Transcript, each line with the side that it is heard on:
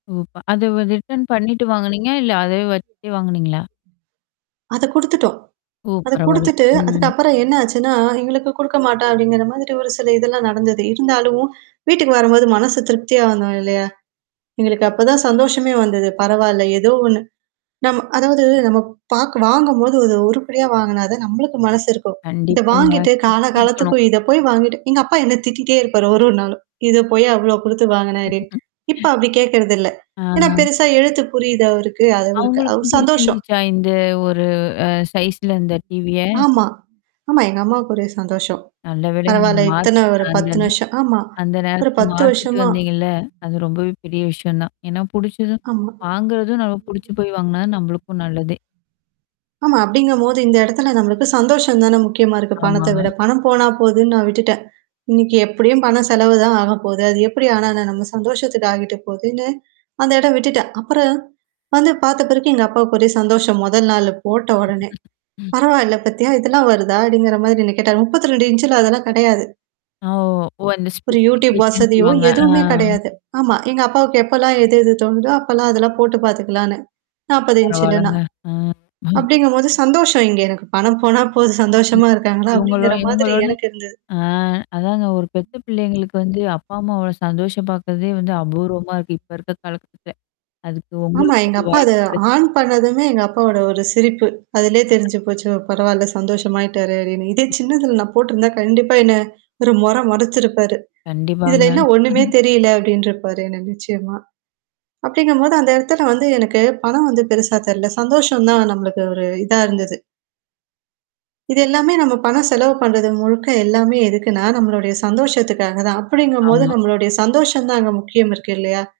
left: [unintelligible] அதுவ return பண்ணிட்டு வாங்குனீங்களா? இல்ல அதே வச்சுட்டே வாங்குனீங்களா?
right: அத குடுத்துட்டோம்.
left: ஓ!
right: அத
left: பரவால்ல.
right: குடுத்துட்டு,
left: ம்.
right: அதுக்கப்புறம் என்னாச்சுன்னா, எங்களுக்கு குடுக்கமாட்டா அப்பிடிங்கிறமாதிரி ஒரு சில இதெல்லாம் நடந்தது. இருந்தாலும் வீட்டுக்கு வரும்போது மனசு திருப்தியா வரணும் இல்லயா! எங்களுக்கு அப்பதான் சந்தோஷமே வந்தது. பரவால்ல. ஏதோ ஒன்னு. நம்ம அதாவது நம்ம பாக் வாங்கும்போது அது உருப்படியா வாங்குனாதான், நம்மளுக்கு மனசு இருக்கும். இத
left: கண்டிப்பாங்க.
right: வாங்கிட்டு, கால
left: சுத்தி இருக்கணும்.
right: காலத்துக்கு இத போய் வாங்கிட்டு எங்க அப்பா என்ன திட்டிட்டே இருப்பாரு ஒரு, ஒரு நாளும். இத போய் அவ்ளோ குடுத்து வாங்கனாரு. இப்ப அப்பிடி கேட்கிறதில்ல்ல. ஏன்னா,
left: ஆ.
right: பெருசா எழுத்து புரியுது அவருக்கு. அது ஒருக் அவரு அவ
left: அவுங்களுக்கும்
right: சந்தோஷம்.
left: பிடிச்சிருந்துச்சா? இந்த ஒரு அ சைஸ்ல இந்த TV ய.
right: ஆமா. ஆமா. எங்க அம்மாவுக்கு ஒரே சந்தோஷம்.
left: நல்லவேளைங்க, நீங்க
right: பரவால்ல. இத்தன
left: மாத்துனீங்க
right: ஒரு 10
left: [unintelligible]
right: வருஷம் ஆமா.
left: அந்த
right: ஒரு
left: நேரத்தல
right: 10
left: மாத்திட்டு
right: வருஷமா.
left: வந்தீங்கல்ல. அது ரொம்பவே பெரிய விஷயம் தான். ஏன்னா புடிச்சது.
right: ஆமா.
left: வாங்குறதும் நம்ம புடிச்சு போய் வாங்குனா தான் நம்மளுக்கும் நல்லதே!
right: [unintelligible] ஆமா. அப்பிடிங்கம்போது இந்த இடத்துல நம்மளுக்கு சந்தோஷம் தானே முக்கியமா இருக்கு. பணத்த விட.
left: ஆமாங்க.
right: பணம் போனா போதுன்னு நான் விட்டுட்டேன். இன்னக்கி எப்பிடியும் பணம் செலவு தான் ஆகப்போது. அது எப்பிடி ஆன என்ன? நம்ம சந்தோஷத்துக்கு ஆகிட்டு போகுதுன்னு, அந்த இடம் விட்டுட்டேன். அப்புறம் வந்து பார்த்த பிறகு எங்க அப்பாக்கு ஒரே சந்தோஷம். முதல் நாள்ல போட்ட உடனே.
left: ம்.
right: பரவால்ல பத்தியா, இதெல்லாம் வருதா! அப்பிடிங்கிறமாரி என்ன கேட்டாரு. 32 இன்ச்ல அதெல்லாம் கிடையாது.
left: அ ஓ! அந்த
right: ஒரு Youtube
left: ஸ்பெசிஃபிகேஷன்னு
right: வசதியோ!
left: சொல்லுவாங்க. ஆ.
right: எதுவுமே கிடையாது. ஆமா. எங்க அப்பாவுக்கு எப்பலாம் எது, எது தோணுதோ! அப்பல்லாம் அதெல்லாம் போட்டு பார்த்துக்கலான்னு. 40 இன்ஞ்லனா
left: பரவால்லங்க. அ
right: அப்பிடிங்கும்போது சந்தோஷம் இங்க எனக்கு பணம் போனா போது. சந்தோஷமா இருக்காங்களா?
left: இவுங்களோ
right: அப்பிடிங்கிற மாதிரி
left: இவுங்களோட
right: எனக்கு இருந்தது.
left: ஆ அதாங்க ஒரு பெத்த பிள்ளைங்களுக்கு வந்து அப்பா, அம்மா அவ்ளோ சந்தோஷம் பார்க்கிறதே வந்து அபூர்வமா இருக்கு. இப்ப இருக்க காலகட்டத்துல. அதுக்கு
right: ஆமா.
left: உங்களுக்கு
right: எங்க
left: அந்த
right: அப்பா அத
left: வாய்ப்பு கிடைச்சிருக்கு.
right: ஆன் பண்ணதுமே எங்க அப்பாவோட ஒரு சிரிப்பு. அதிலேயே தெரிஞ்சு போச்சு. பரவால்ல சந்தோஷமாயிட்டாரு அப்பிடின்னு. இதே சின்னதுல நான் போட்டருந்தா கண்டிப்பா என்ன ஒரு மொர மொரச்சிருப்பாரு. இதுல
left: கண்டிப்பாங்க.
right: என்ன ஒன்னுமே தெரியல அப்பிடின்ருப்பாரு. என்ன நிச்சயமா. அப்பிடிங்கும்போது அந்த இடத்துல வந்து எனக்கு பணம் வந்து பெருசா தெர்ல. சந்தோஷம் தான் நம்மளுக்கு ஒரு இதா இருந்தது. இது எல்லாமே நம்ம பணம் செலவு பண்றது முழுக்க எல்லாமே எதுக்குன்னா, நம்மளுடைய சந்தோஷத்துக்காக தான். அப்பிடிங்கும்போது
left: ஆமா.
right: நம்மளுடைய சந்தோஷம் தான் அங்க முக்கியம் இருக்கு இல்லயா!